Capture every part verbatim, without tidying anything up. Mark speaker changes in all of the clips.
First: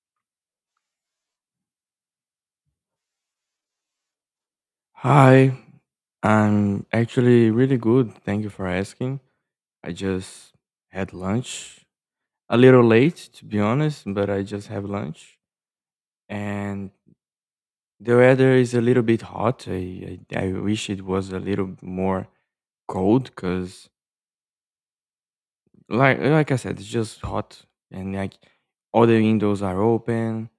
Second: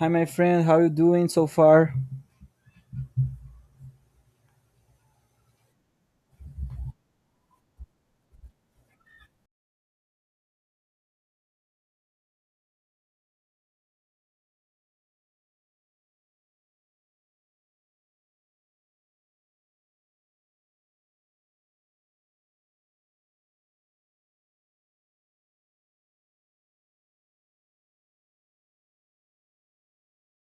Speaker 1: Hi, my friend. How you doing so far?
Speaker 2: Hi, I'm actually really good. Thank you for asking. I just had lunch. A little late, to be honest, but I just have lunch. And the weather is a little bit hot. I, I, I wish it was a little more cold because, like, like I said, it's just hot. And like all the windows are open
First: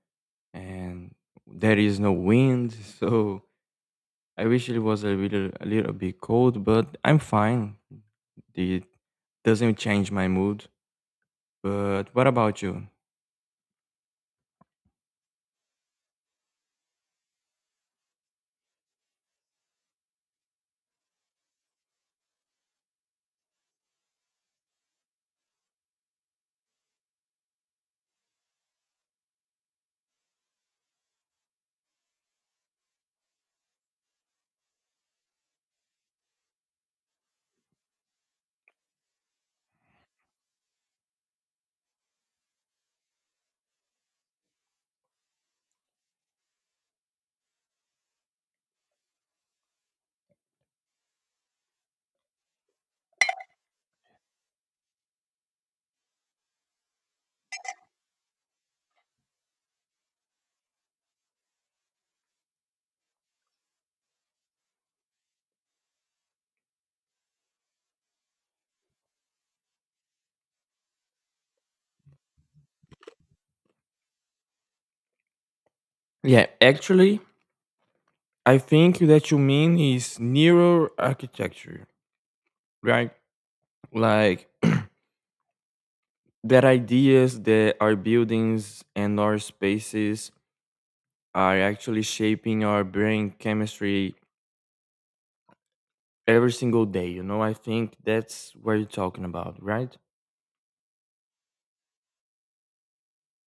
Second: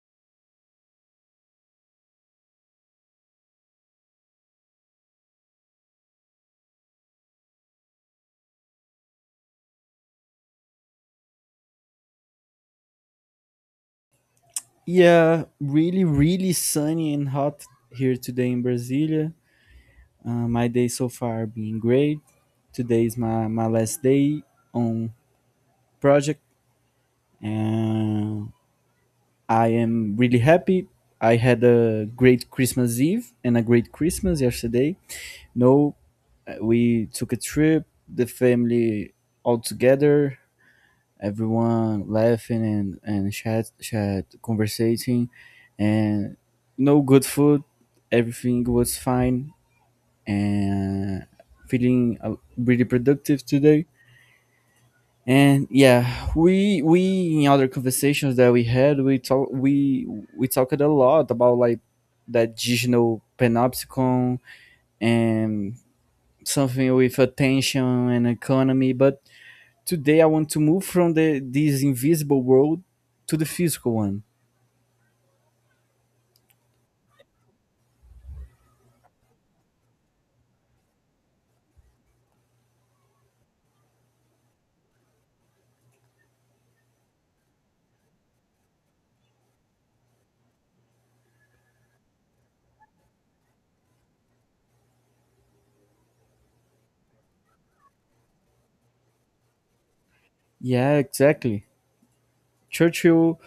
Speaker 2: and there is no wind. So I wish it was a little a little bit cold, but I'm fine. It doesn't change my mood. But what about you?
Speaker 1: Yeah, really, really sunny and hot here today in Brasilia. Uh, my day so far being great. Today is my, my last day on project, and I am really happy. I had a great Christmas Eve and a great Christmas yesterday. No, uh, we took a trip, the family all together. Everyone laughing and and chat chat conversating and no good food, everything was fine, and feeling uh, really productive today. And yeah, we we in other conversations that we had, we talk we we talked a lot about like that digital panopticon and something with attention and economy. But today I want to move from the this invisible world to the physical one.
Speaker 2: Yeah, actually, I think that you mean is neural architecture, right? Like that ideas that our buildings and our spaces are actually shaping our brain chemistry every single day. You know, I think that's what you're talking about, right?
Speaker 1: Yeah, exactly. Churchill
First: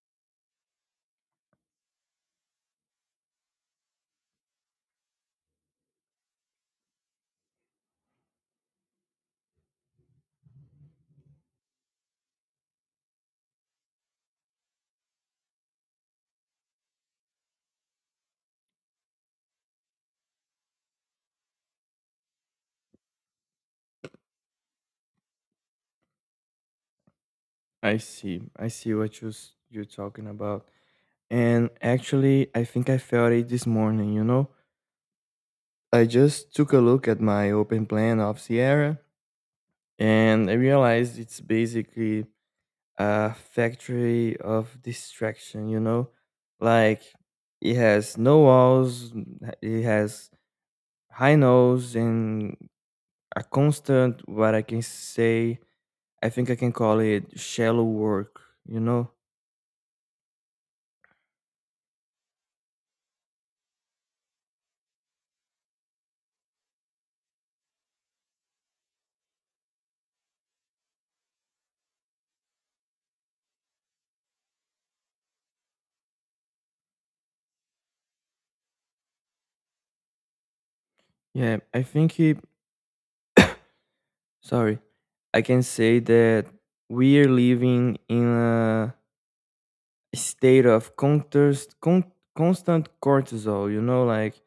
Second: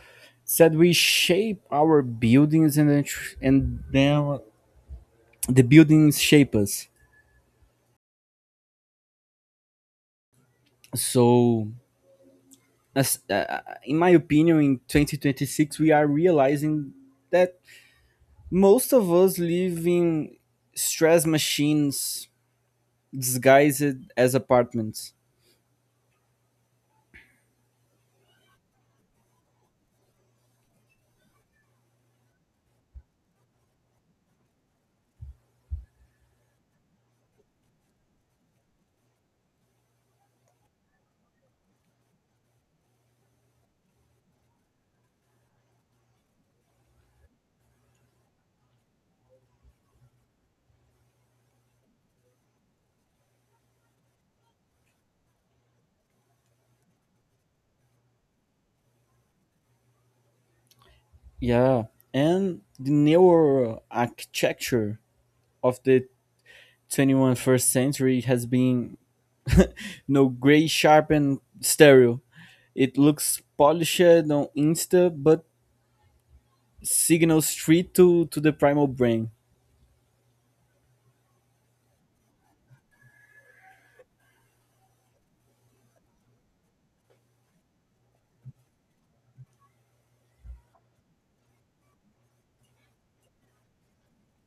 Speaker 1: said we shape our buildings and then tr- and then the buildings shape us. So, as, uh, uh, in my opinion, in twenty twenty-six, we are realizing that most of us live in stress machines disguised as apartments.
Speaker 2: I see. I see what you s- you're talking about. And actually, I think I felt it this morning, you know? I just took a look at my open plan of Sierra and I realized it's basically a factory of distraction, you know? Like, it has no walls, n- it has high notes, and a constant, what I can say, I think I can call it shallow work, you know?
Speaker 1: Yeah, and the neuro architecture of the twenty one century has been, you know, gray sharp stereo. It looks polished on insta, but signals straight to to the primal brain.
Speaker 2: Yeah, I think it sorry, I can say that we are living in a state of contest, con- constant cortisol, you know, like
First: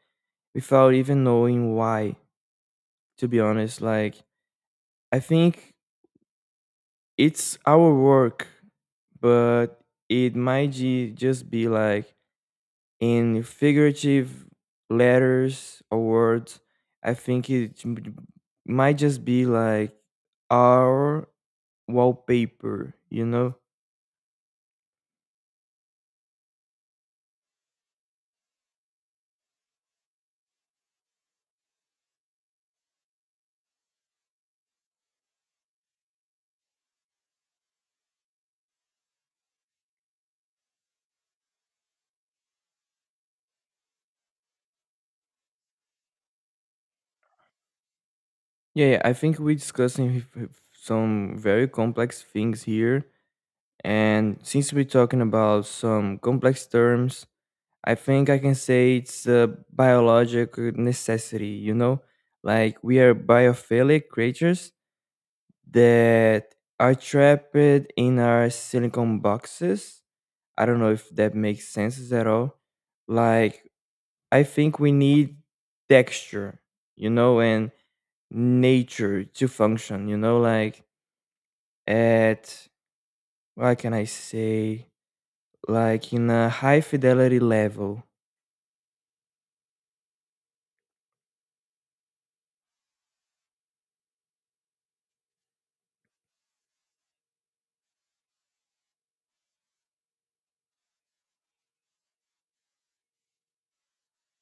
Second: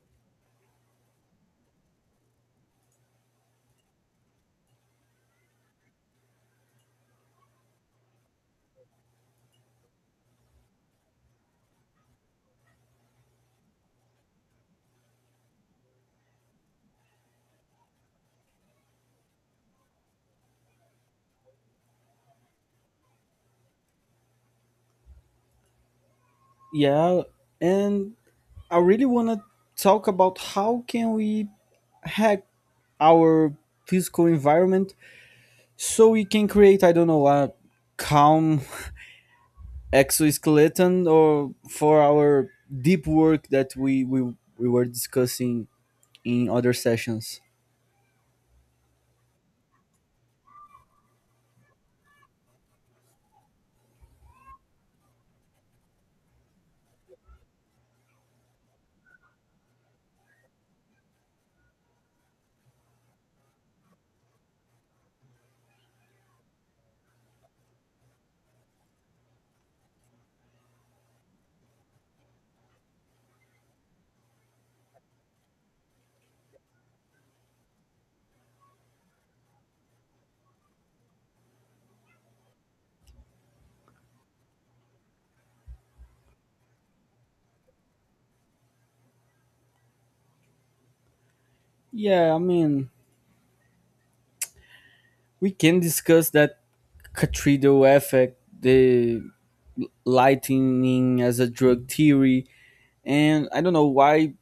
Speaker 2: without even knowing why, to be honest. Like, I think it's our work, but it might ju- just be like in figurative letters or words. I think it m- might just be like our wallpaper, you know?
Speaker 1: Yeah, and I really want to talk about how can we hack our physical environment, so we can create, I don't know, a calm exoskeleton or for our deep work that we we, we were discussing in other sessions.
Speaker 2: Yeah, yeah, I think we're discussing h- h- some very complex things here. And since we're talking about some complex terms, I think I can say it's a biological necessity, you know? Like we are biophilic creatures that are trapped in our silicon boxes. I don't know if that makes sense at all. Like, I think we need texture, you know, and nature to function, you know? Like, at what can I say? Like in a high fidelity level.
Speaker 1: Yeah, I mean, we can discuss that Catrido effect, the lightning as a drug theory, and I don't know why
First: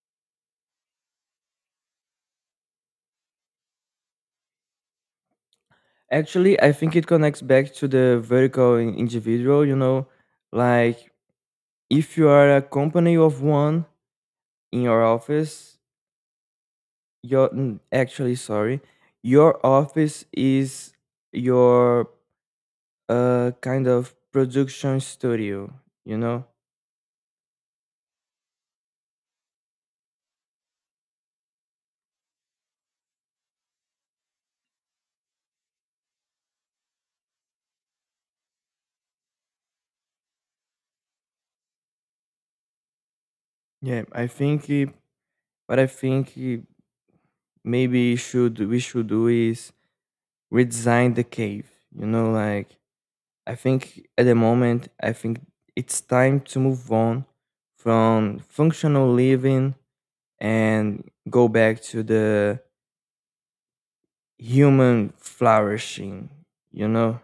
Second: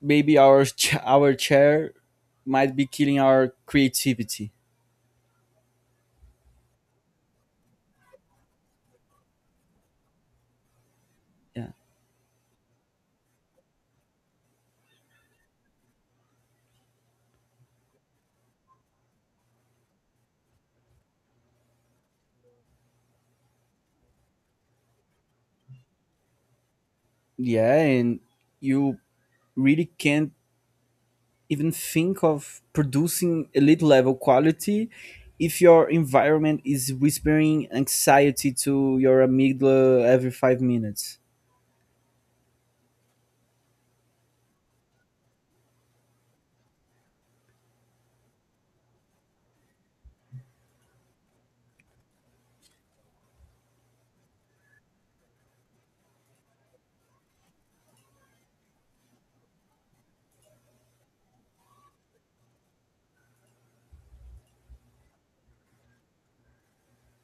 Speaker 1: maybe our ch- our chair might be killing our creativity.
Speaker 2: Actually, I think it connects back to the vertical in- individual, you know, like
Speaker 1: Yeah,
Speaker 2: if you are a company of one in your office, your n- actually sorry, your office is your uh kind of production studio, you know?
Speaker 1: yeah, and you really can't even think of producing elite level quality if your environment is whispering anxiety to your amygdala every five minutes.
Speaker 2: Yeah, I think uh, what I think uh, maybe should we should do is redesign the cave. You know, like I think at the moment, I think it's time to move on from functional living and go back to the human flourishing. You know,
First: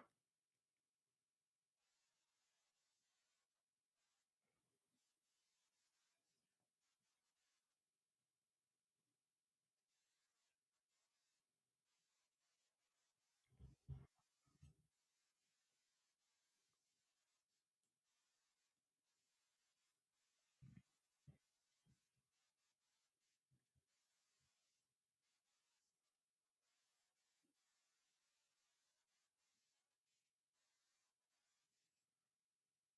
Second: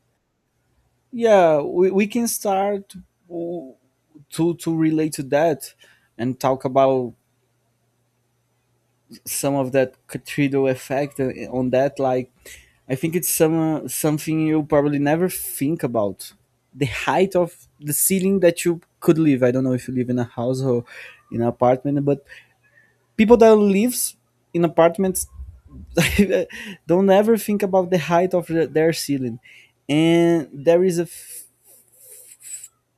Speaker 1: Yeah, we, we can start w- to to relate to that and talk about some of that cathedral effect uh, on that. Like, I think it's some uh, something you probably never think about, the height of the ceiling that you could live. I don't know if you live in a house or in an apartment, but people that lives in apartments don't ever think about the height of the, their ceiling. And there is a,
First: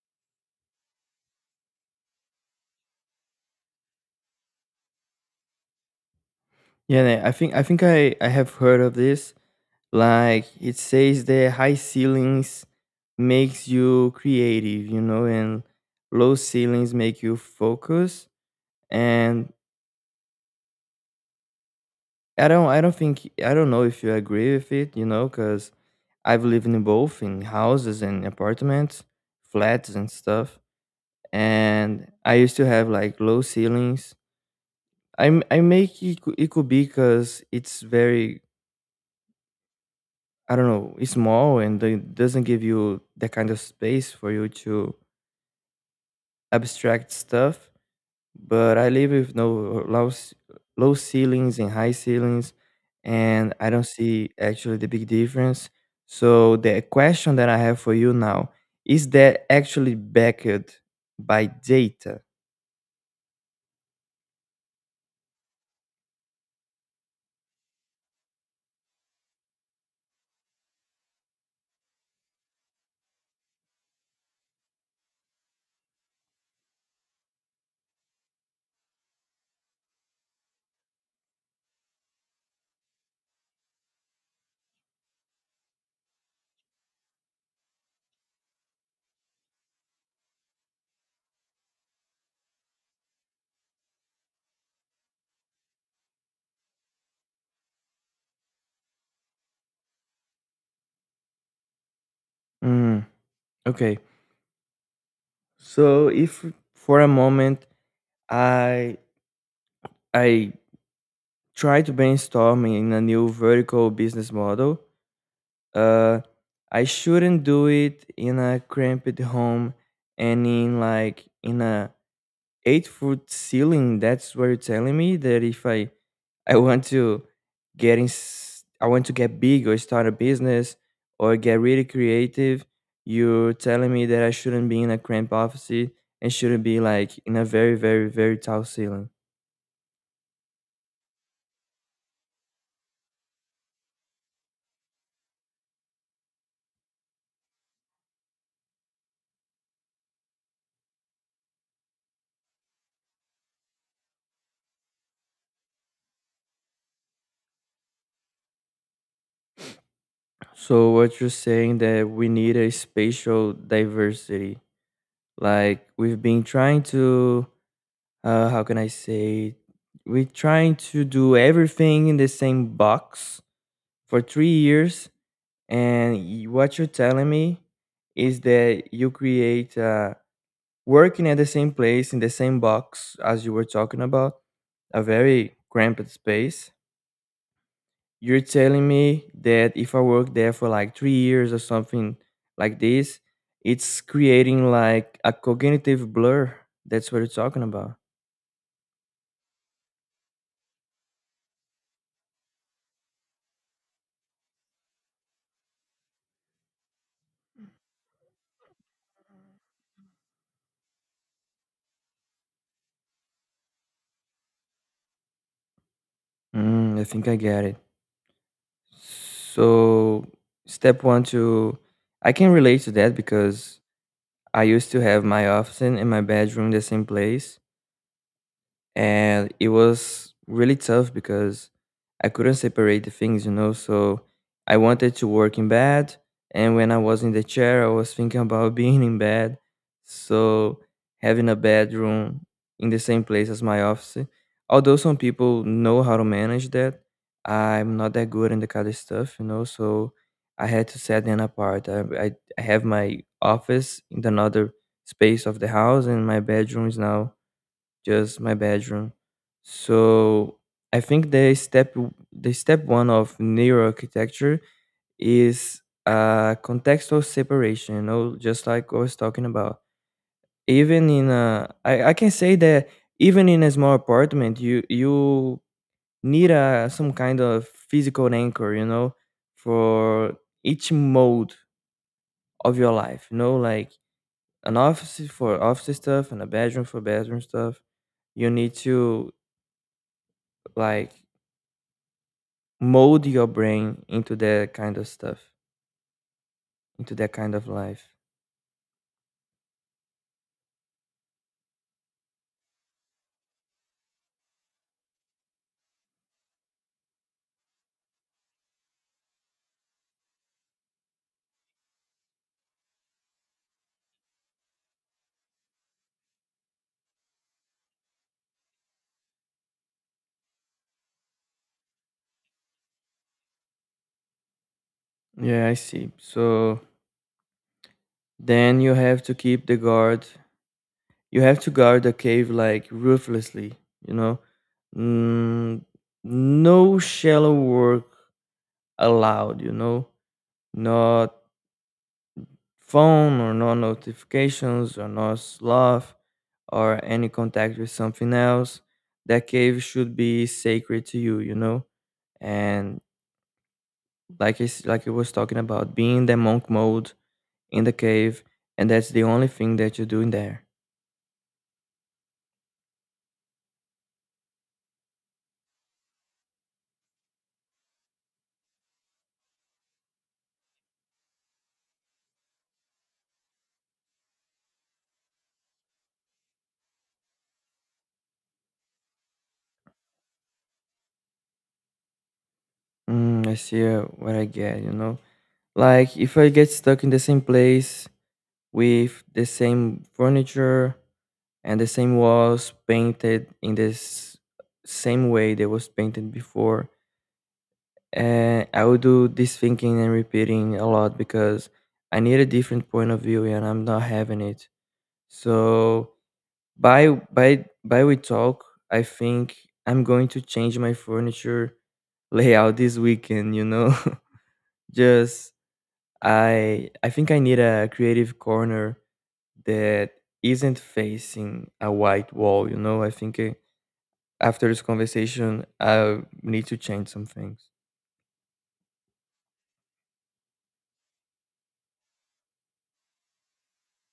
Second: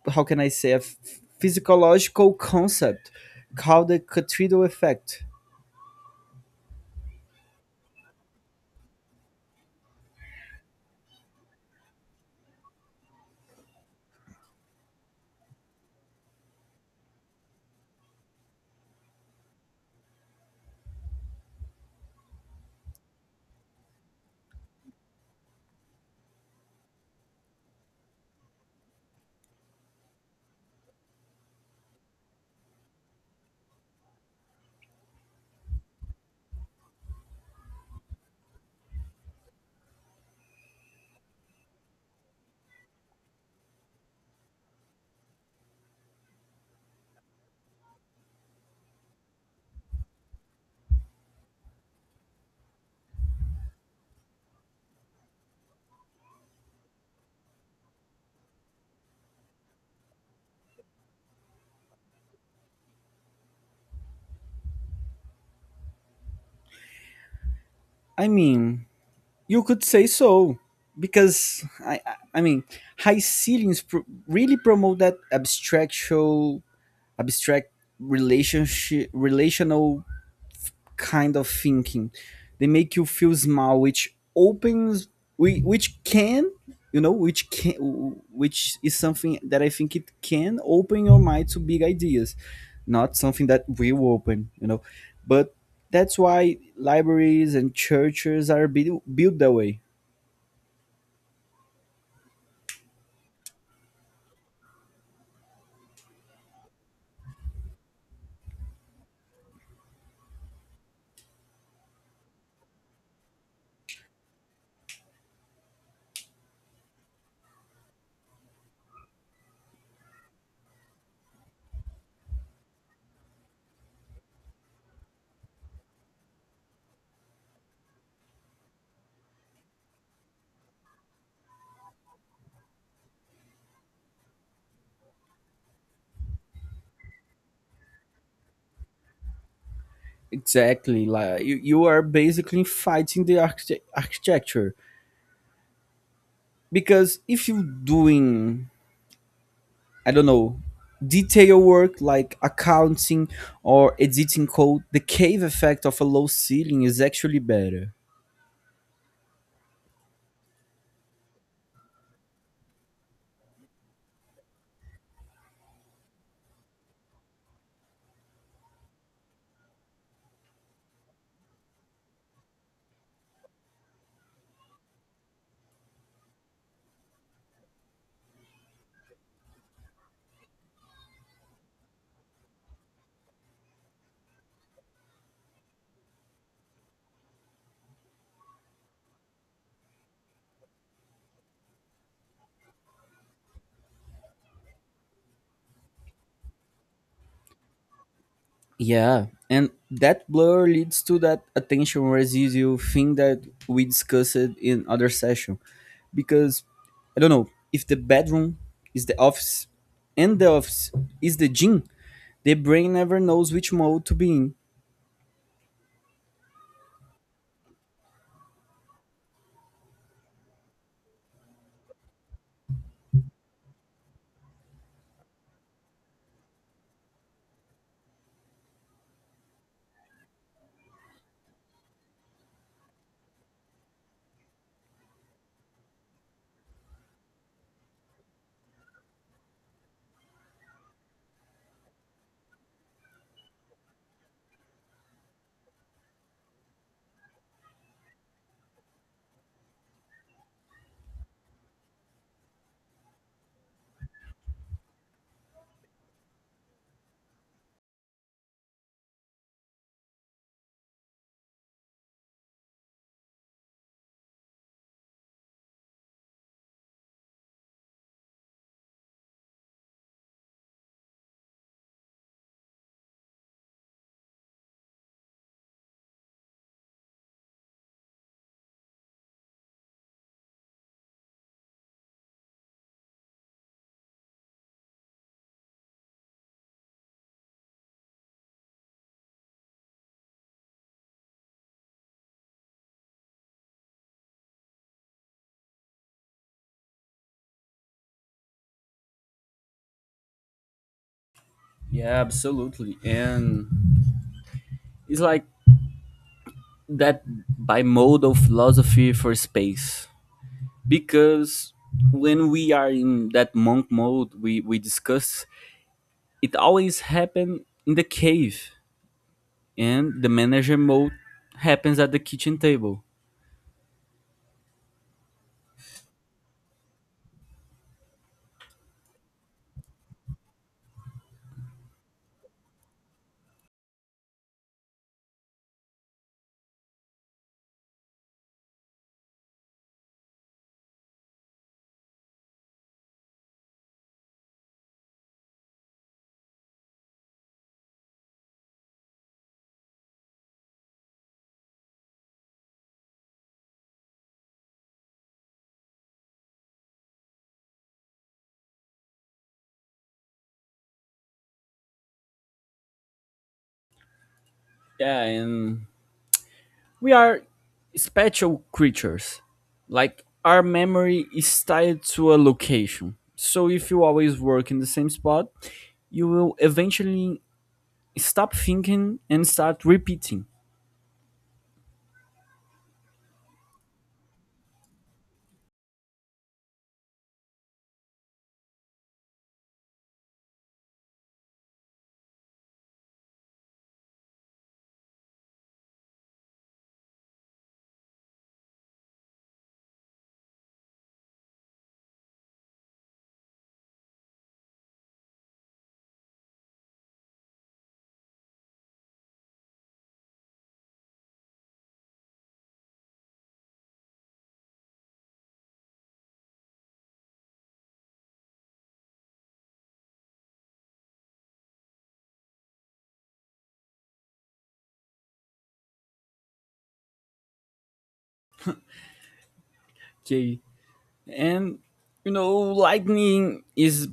Speaker 1: how can I say, a f- physiological concept called the cathedral effect.
Speaker 2: yeah, I think I think I I have heard of this. Like it says, the high ceilings makes you creative, you know, and low ceilings make you focus and I don't I don't think I don't know if you agree with it, you know, because 'cause I've lived in both in houses and apartments, flats and stuff, and I used to have, like, low ceilings. I'm I make it cou it could be cause it's very I don't know, it's small and it doesn't give you that kind of space for you to abstract stuff. But I live with no low c- low ceilings and high ceilings, and I don't see actually the big difference. So the question that I have for you now is that actually backed by data?
Speaker 1: I mean, you could say so, because I I I mean high ceilings pr- really promote that abstractual abstract relationship relational kind of thinking. They make you feel small, which opens, whi- which can, you know, which can, which is something that I think it can open your mind to big ideas, not something that will open, you know. But that's why libraries and churches are built built that way.
Speaker 2: Mm, okay. So if for a moment I I try to brainstorm in a new vertical business model, uh, I shouldn't do it in a cramped home and in like in a eight foot ceiling. That's where you're telling me that if i i want to get in s- I want to get big or start a business or get really creative. You're telling me that I shouldn't be in a cramped office and shouldn't be like in a very very very tall ceiling.
Speaker 1: Exactly, like you, you are basically fighting the archite- architecture, because if you're doing, I don't know, detail work like accounting or editing code, the cave effect of a low ceiling is actually better.
Speaker 2: So what you're saying that we need a spatial diversity, like we've been trying to uh, how can I say, we're trying to do everything in the same box for three years. And y- what you're telling me is that you create uh, working at the same place in the same box as you were talking about, a very cramped space. You're telling me that if I work there for like three years or something like this, it's creating like a cognitive blur. That's what you're talking about.
Speaker 1: Yeah, and that blur leads to that attention residual thing that we discussed in other session, because I don't know if the bedroom is the office and the office is the gym, the brain never knows which mode to be in.
Speaker 2: Mm, I think I get it. So, step one to I can relate to that because I used to have my office in my bedroom the same place, and it was really tough because I couldn't separate the things, you know. So I wanted to work in bed, and when I was in the chair, I was thinking about being in bed. So having a bedroom in the same place as my office, although some people know how to manage that, I'm not that good in the kind of stuff, you know. So I had to set them apart. I, I, I have my office in another space of the house, and my bedroom is now just my bedroom. So I think the step the step one of neuroarchitecture is uh, contextual separation. You know, just like I was talking about. Even in a, I, I can say that even in a small apartment, you you need a some kind of physical anchor. You know, for each mode of your life. You know, like an office for office stuff and a bedroom for bedroom stuff. You need to like mold your brain into that kind of stuff, into that kind of life.
Speaker 1: Yeah, absolutely. And it's like that by mode of philosophy for space, because when we are in that monk mode, we we discuss, it always happen in the cave, and the manager mode happens at the kitchen table.
Speaker 2: Yeah, I see. So then you have to keep the guard. You have to guard the cave like ruthlessly, you know? Mm, no shallow work allowed, you know? Not phone or no notifications or no sloth or any contact with something else. That cave should be sacred to you, you know? And like it's like you was talking about being in the monk mode in the cave, and that's the only thing that you do in there.
Speaker 1: Yeah, and we are spatial creatures. Like, our memory is tied to a location, so if you always work in the same spot, you will eventually stop thinking and start repeating.
Speaker 2: Mm, I see uh, what I get, you know, like if I get stuck in the same place with the same furniture and the same walls painted in this same way they was painted before, and I would do this thinking and repeating a lot because I need a different point of view and I'm not having it. So By by by we talk, I think I'm going to change my furniture layout this weekend, you know. Just I I think I need a creative corner that isn't facing a white wall, you know. I think uh, after this conversation, I need to change some things.
Speaker 1: Okay. And you know, lightning is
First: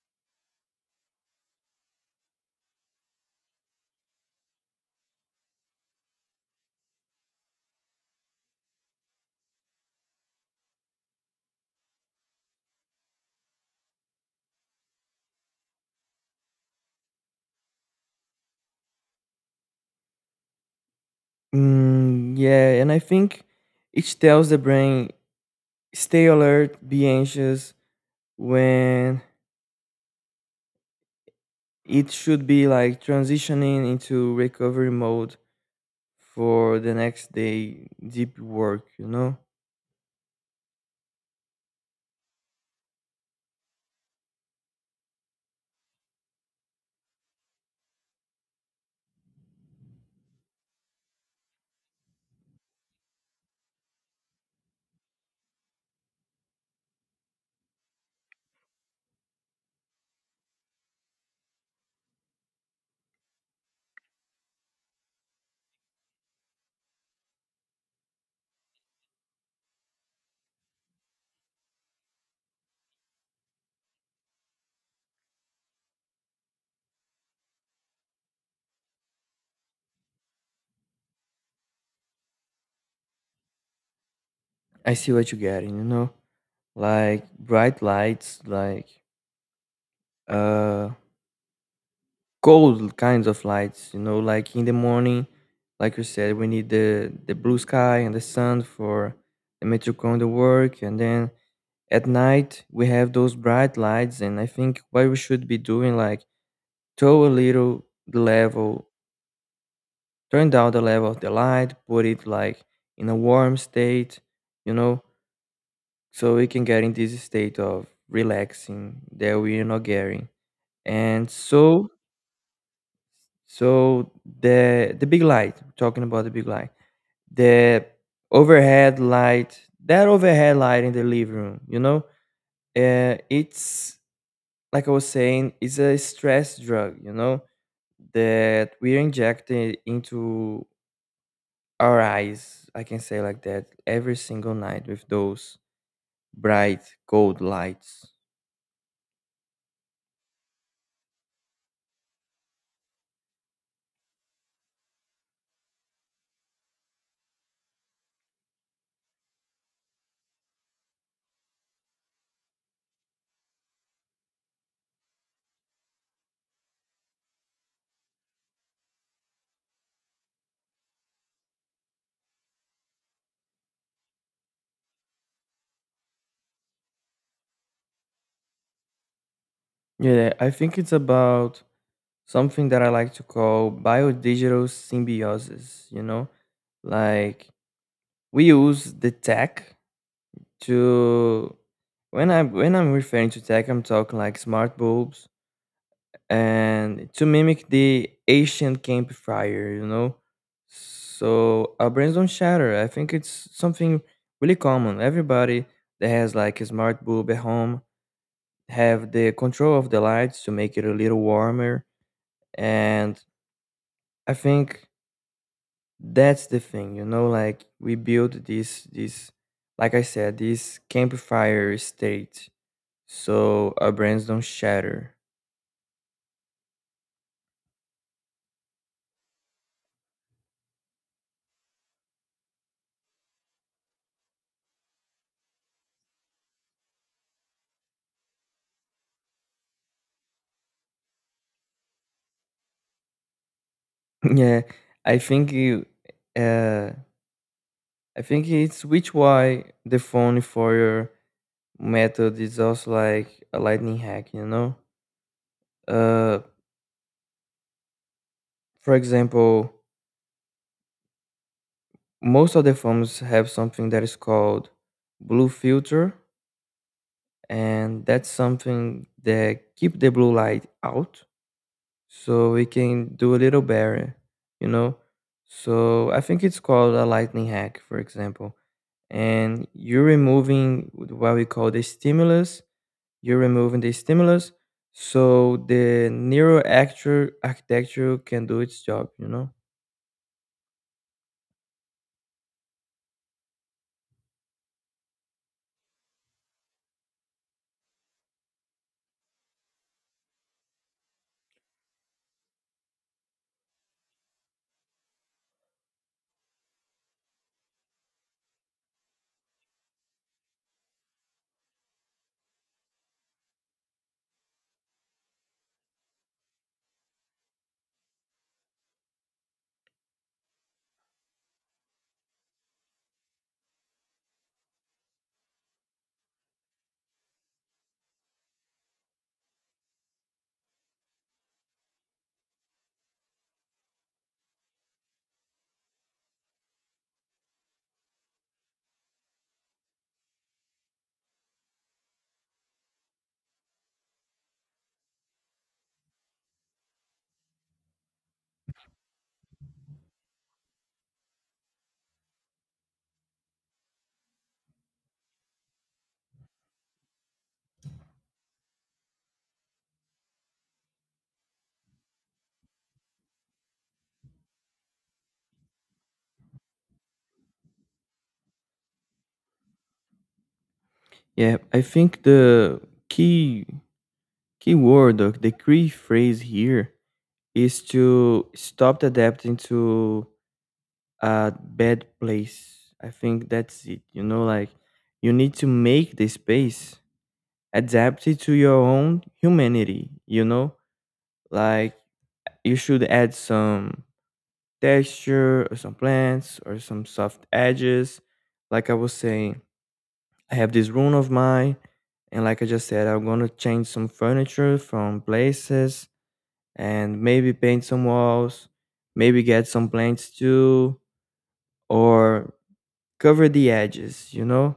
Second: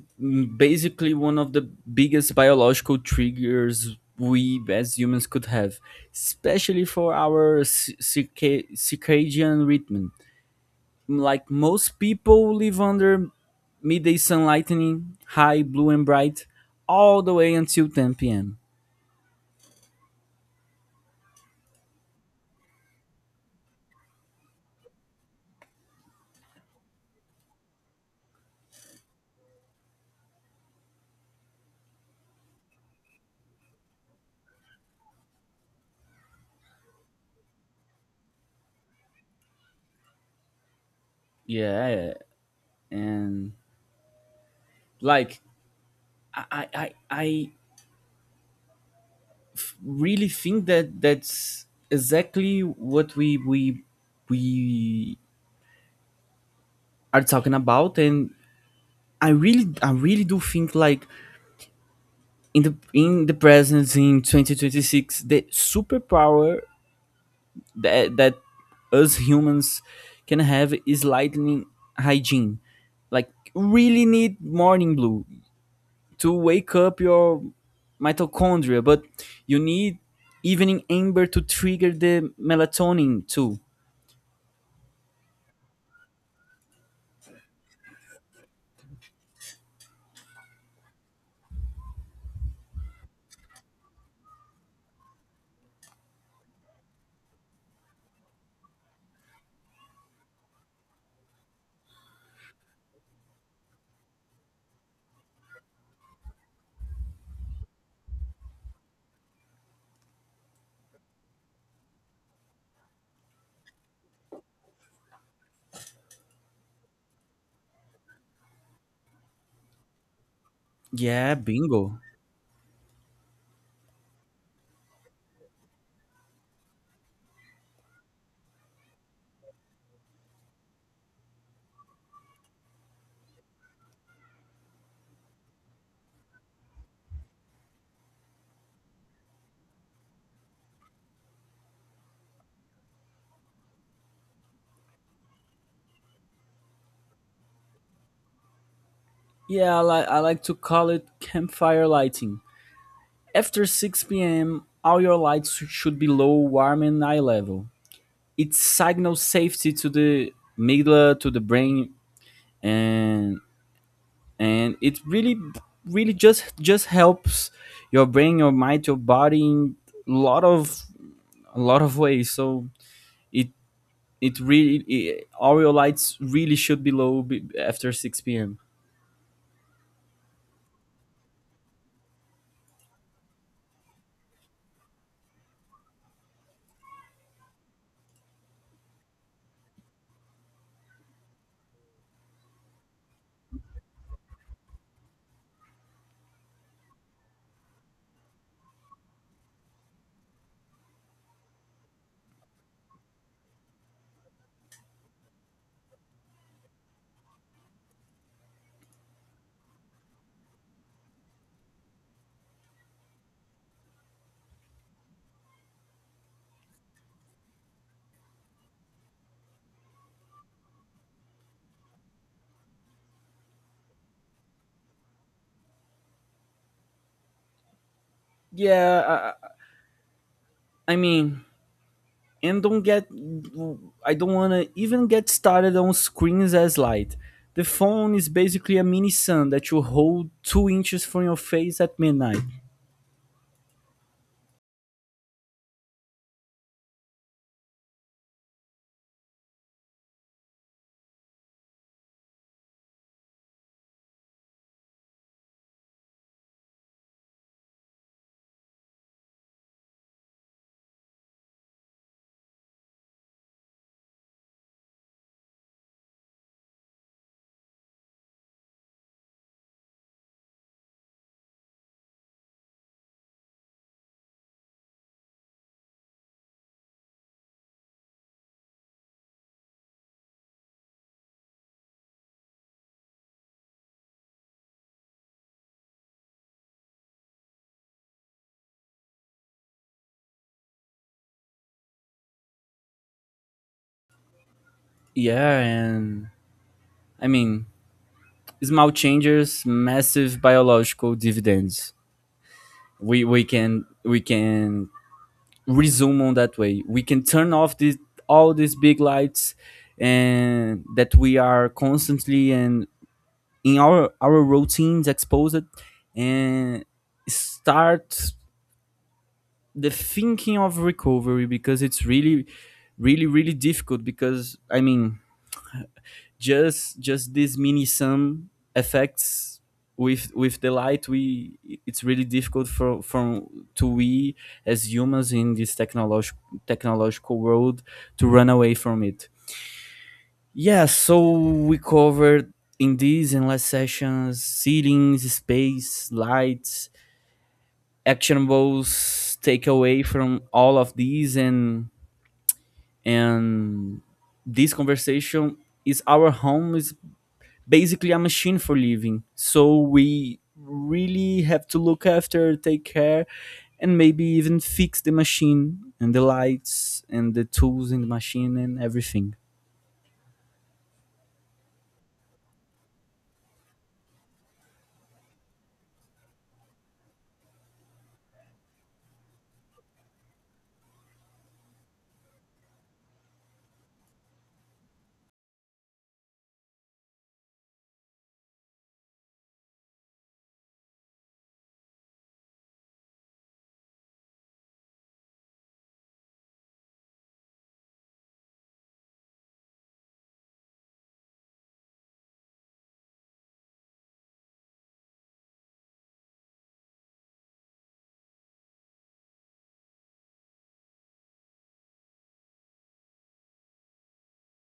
Speaker 1: basically one of the biggest biological triggers we as humans could have, especially for our ci- circa- circadian rhythm. Like, most people live under midday sun lightning, high, blue, and bright, all the way until ten p m.
Speaker 2: Mm, yeah, and I think it tells the brain stay alert, be anxious when it should be like transitioning into recovery mode for the next day deep work, you know?
Speaker 1: Yeah, and like I, I, I I really think that that's exactly what we we we are talking about. And I really, I really do think, like, in the in the presence in twenty twenty-six, the superpower that that us humans can have is lightning hygiene. Like, really need morning blue to wake up your mitochondria, but you need evening amber to trigger the melatonin too.
Speaker 2: I see what you're getting, you know? Like bright lights, like uh cold kinds of lights, you know, like in the morning, like you said, we need the the blue sky and the sun for the mitochondrial work, and then at night we have those bright lights, and I think what we should be doing, like to a little the level, turn down the level of the light, put it like in a warm state, you know, so we can get in this state of relaxing that we are not getting. And
Speaker 1: Yeah,
Speaker 2: so,
Speaker 1: bingo.
Speaker 2: so the the big light, talking about the big light, the overhead light, that overhead light in the living room, you know, uh, it's like I was saying, it's a stress drug, you know, that we're injected into our eyes, I can say like that, every single night with those bright gold lights.
Speaker 1: Yeah, I, li- I like to call it campfire lighting. After six p m, all your lights should be low, warm, and eye level. It signals safety to the amygdala, to the brain, and and it really, really just just helps your brain, your mind, your body in a lot of a lot of ways. So it it really it, all your lights really should be low be, after six p m.
Speaker 2: Yeah, I think it's about something that I like to call biodigital symbiosis, you know? Like we use the tech to when I when I'm referring to tech, I'm talking like smart bulbs and to mimic the Asian camp fire, you know. So our brains don't shatter, I think it's something really common. Everybody that has like a smart bulb at home have the control of the lights to make it a little warmer, and I think that's the thing, you know. Like we build this this, like I said, this campfire state. So our brains don't shatter.
Speaker 1: Yeah, I, I I mean, and don't get, I don't want to even get started on screens as light. The phone is basically a mini sun that you hold two inches from your face at midnight.
Speaker 2: Yeah, I think you. Uh, I think it's which why the phone for your method is also like a lightning hack, you know? Uh, for example, most of the phones have something that is called blue filter, and that's something that keep the blue light out so we can do a little better, you know? So I think it's called a lightning hack, for example, and you're removing what we call the stimulus. You're removing the stimulus so the neural actu- architecture can do its job, you know?
Speaker 1: Yeah, and I mean, small changes, massive biological dividends. We we can we can resume on that way. We can turn off this, all these big lights, and that we are constantly and in our our routines exposed, and start the thinking of recovery, because it's really, really, really difficult. Because I mean, just just this mini sum effects with with the light, we, it's really difficult for from to we, as humans in this technological technological world, to run away from it. Yeah, so we covered in these and last sessions ceilings, space, lights, actionables, takeaway from all of these, and and this conversation is, our home is basically a machine for living. So we really have to look after, take care, and maybe even fix the machine and the lights and the tools in the machine and everything.
Speaker 2: Yeah, I think the key key word, or the key phrase here, is to stop adapting to a bad place. I think that's it. You know, like you need to make the space adapted to your own humanity. You know, like you should add some texture or some plants or some soft edges. Like I was saying, I have this room of mine, and like I just said, I'm gonna change some furniture from places and maybe paint some walls, maybe get some plants too, or cover the edges, you know,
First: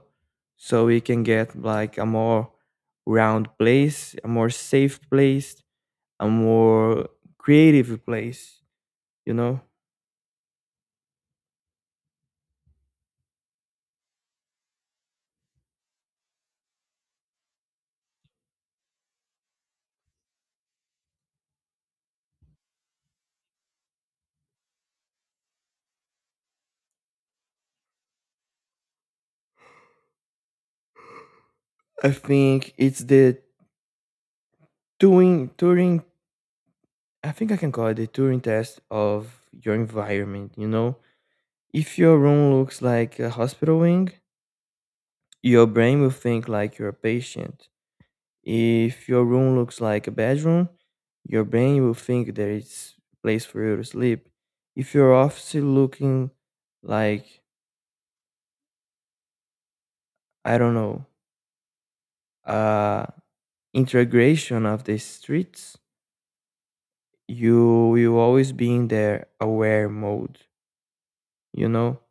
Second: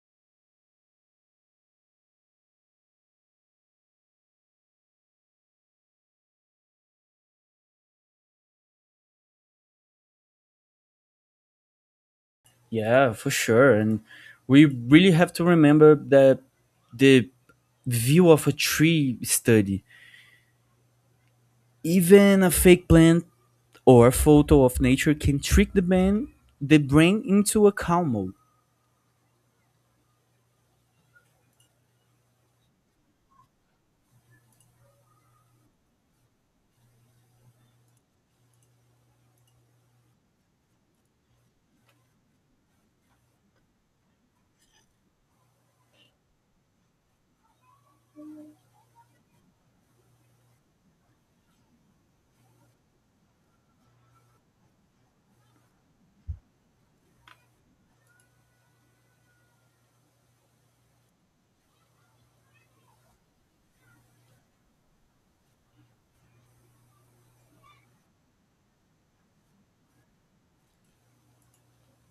Speaker 2: so we can get like a more round place, a more safe place, a more creative place, you know.
Speaker 1: Yeah, for sure. And we really have to remember that the view of a tree study, even a fake plant or a photo of nature, can trick the brain, the brain into a calm mode.
Speaker 2: I think it's the doing Turing, I think I can call it the Turing test of your environment. You know, if your room looks like a hospital wing, your brain will think like you're a patient. If your room looks like a bedroom, your brain will think there is a place for you to sleep. If your office is looking like I don't know, uh, integration of the streets, you will always be in their aware mode. You know,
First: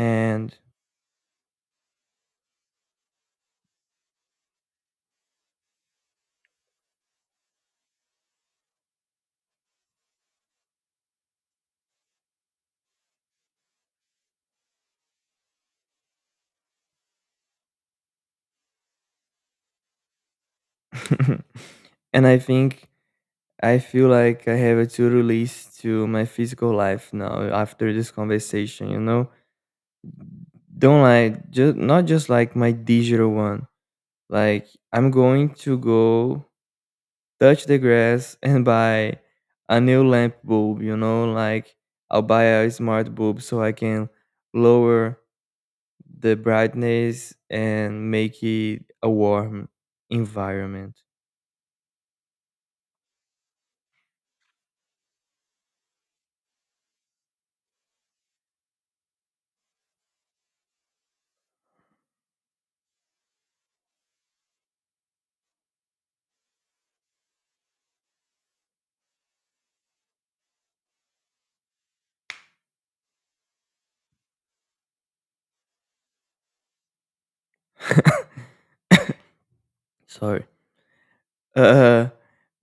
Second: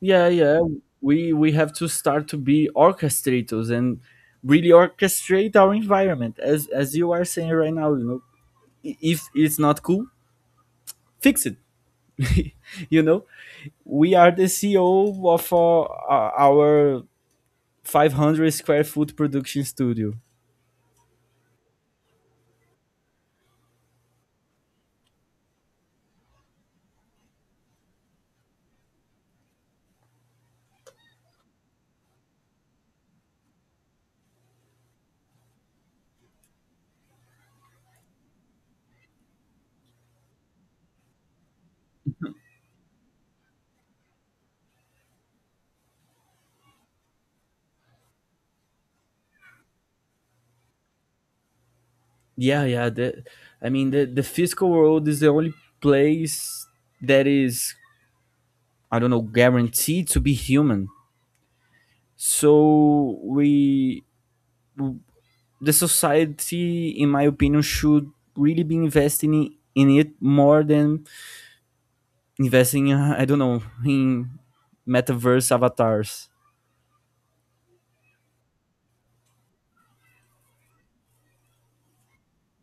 Speaker 1: Yeah, yeah. We we have to start to be orchestrators and really orchestrate our environment, as as you are saying right now. You know, I- if it's not cool, fix it. You know, we are the C E O of our, our five hundred square foot production studio.
Speaker 2: and I think I feel like I have a to-do list to my physical life now after this conversation, you know? Don't like just not just like my digital one. Like I'm going to go touch the grass and buy a new lamp bulb, you know, like I'll buy a smart bulb so I can lower the brightness and make it a warm environment.
Speaker 1: Yeah, yeah. The, I mean, the, the physical world is the only place that is, I don't know, guaranteed to be human. So we, the society, in my opinion, should really be investing in it more than investing in, I don't know, in metaverse avatars.
Speaker 2: Sorry. Uh,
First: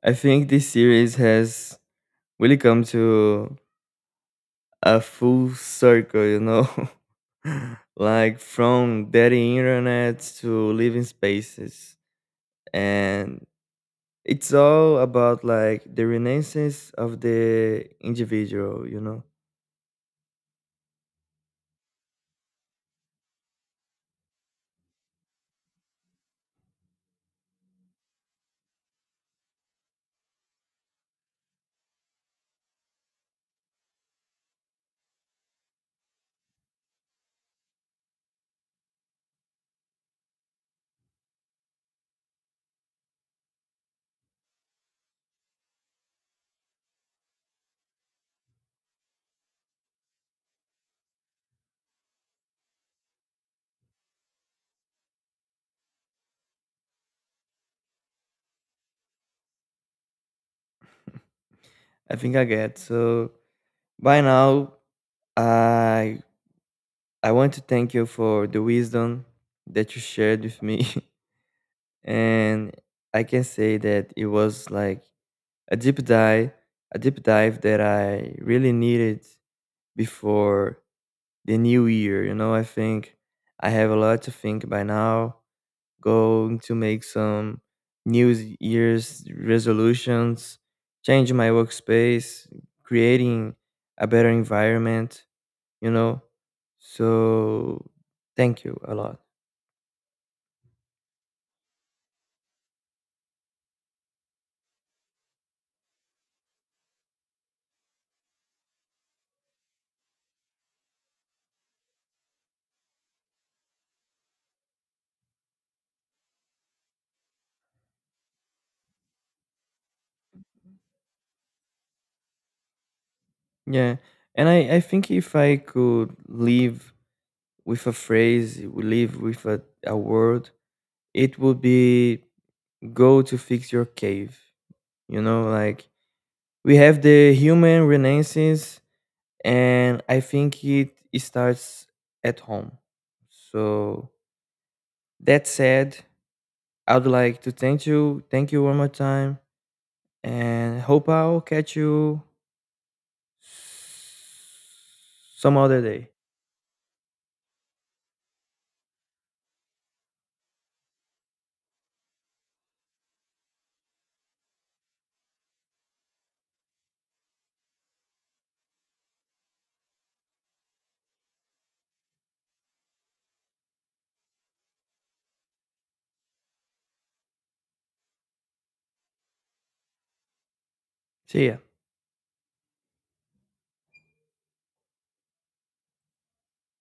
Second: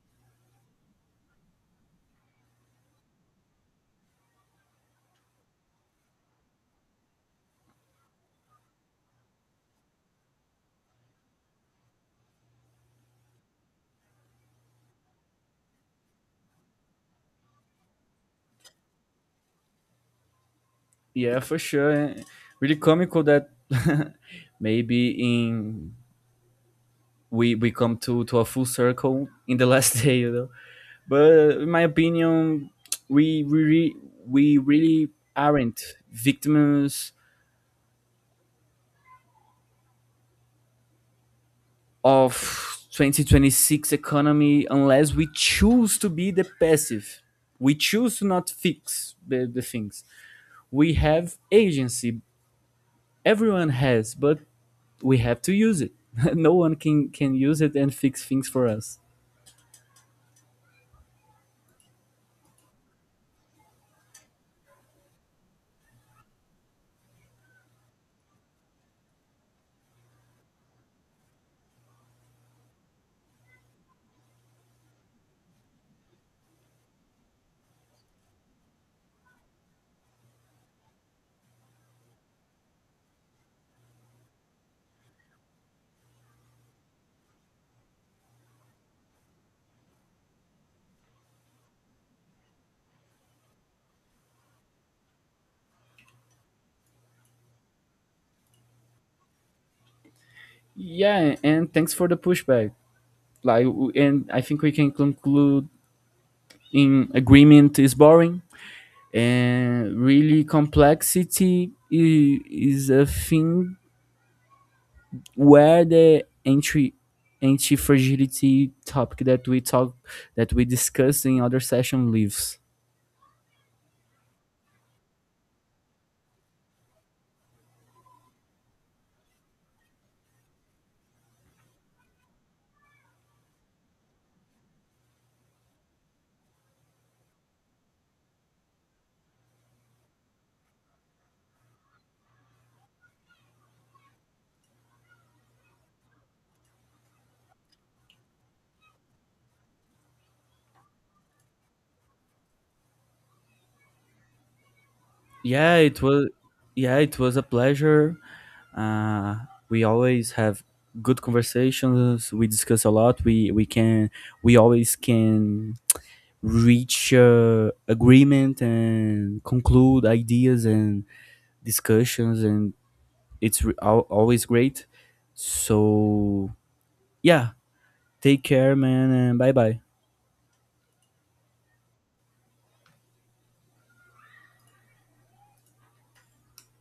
Speaker 2: I think this series has really come to a full circle, you know, like from dating internet to living spaces. And it's all about like the renaissance of the individual, you know.
Speaker 1: Yeah, for sure. Really comical that maybe in, we we come to to a full circle in the last day, you know. But in my opinion, we we re- we really aren't victims of twenty twenty-six economy, unless we choose to be the passive, we choose to not fix the, the things. We have agency, everyone has, but we have to use it. No one can can use it and fix things for us.
Speaker 2: I think I get. So by now, I I want to thank you for the wisdom that you shared with me. And I can say that it was like a deep dive a deep dive that I really needed before the new year. You know, I think I have a lot to think by now. Going to make some new year's resolutions, change my workspace, creating a better environment, you know. So thank you a lot.
Speaker 1: Yeah, and thanks for the pushback. Like w- and I think we can conclude in agreement is boring, and really complexity i- is a thing where the entry anti-fragility topic that we talk that we discussed in other session lives.
Speaker 2: Yeah. And I, I think if I could live with a phrase, live with a, a word, it would be go to fix your cave. You know, like we have the human renaissance, and I think it, it starts at home. So that said, I would like to thank you, thank you one more time, and hope I'll catch you some
Speaker 1: Yeah,
Speaker 2: other
Speaker 1: it
Speaker 2: day.
Speaker 1: was, yeah, it was a pleasure. uh, we always have good conversations, we discuss a lot, we we can we always can reach uh, agreement and conclude ideas and discussions, and it's re- al- always great. So yeah, take care, man, and bye bye.
Speaker 2: See ya.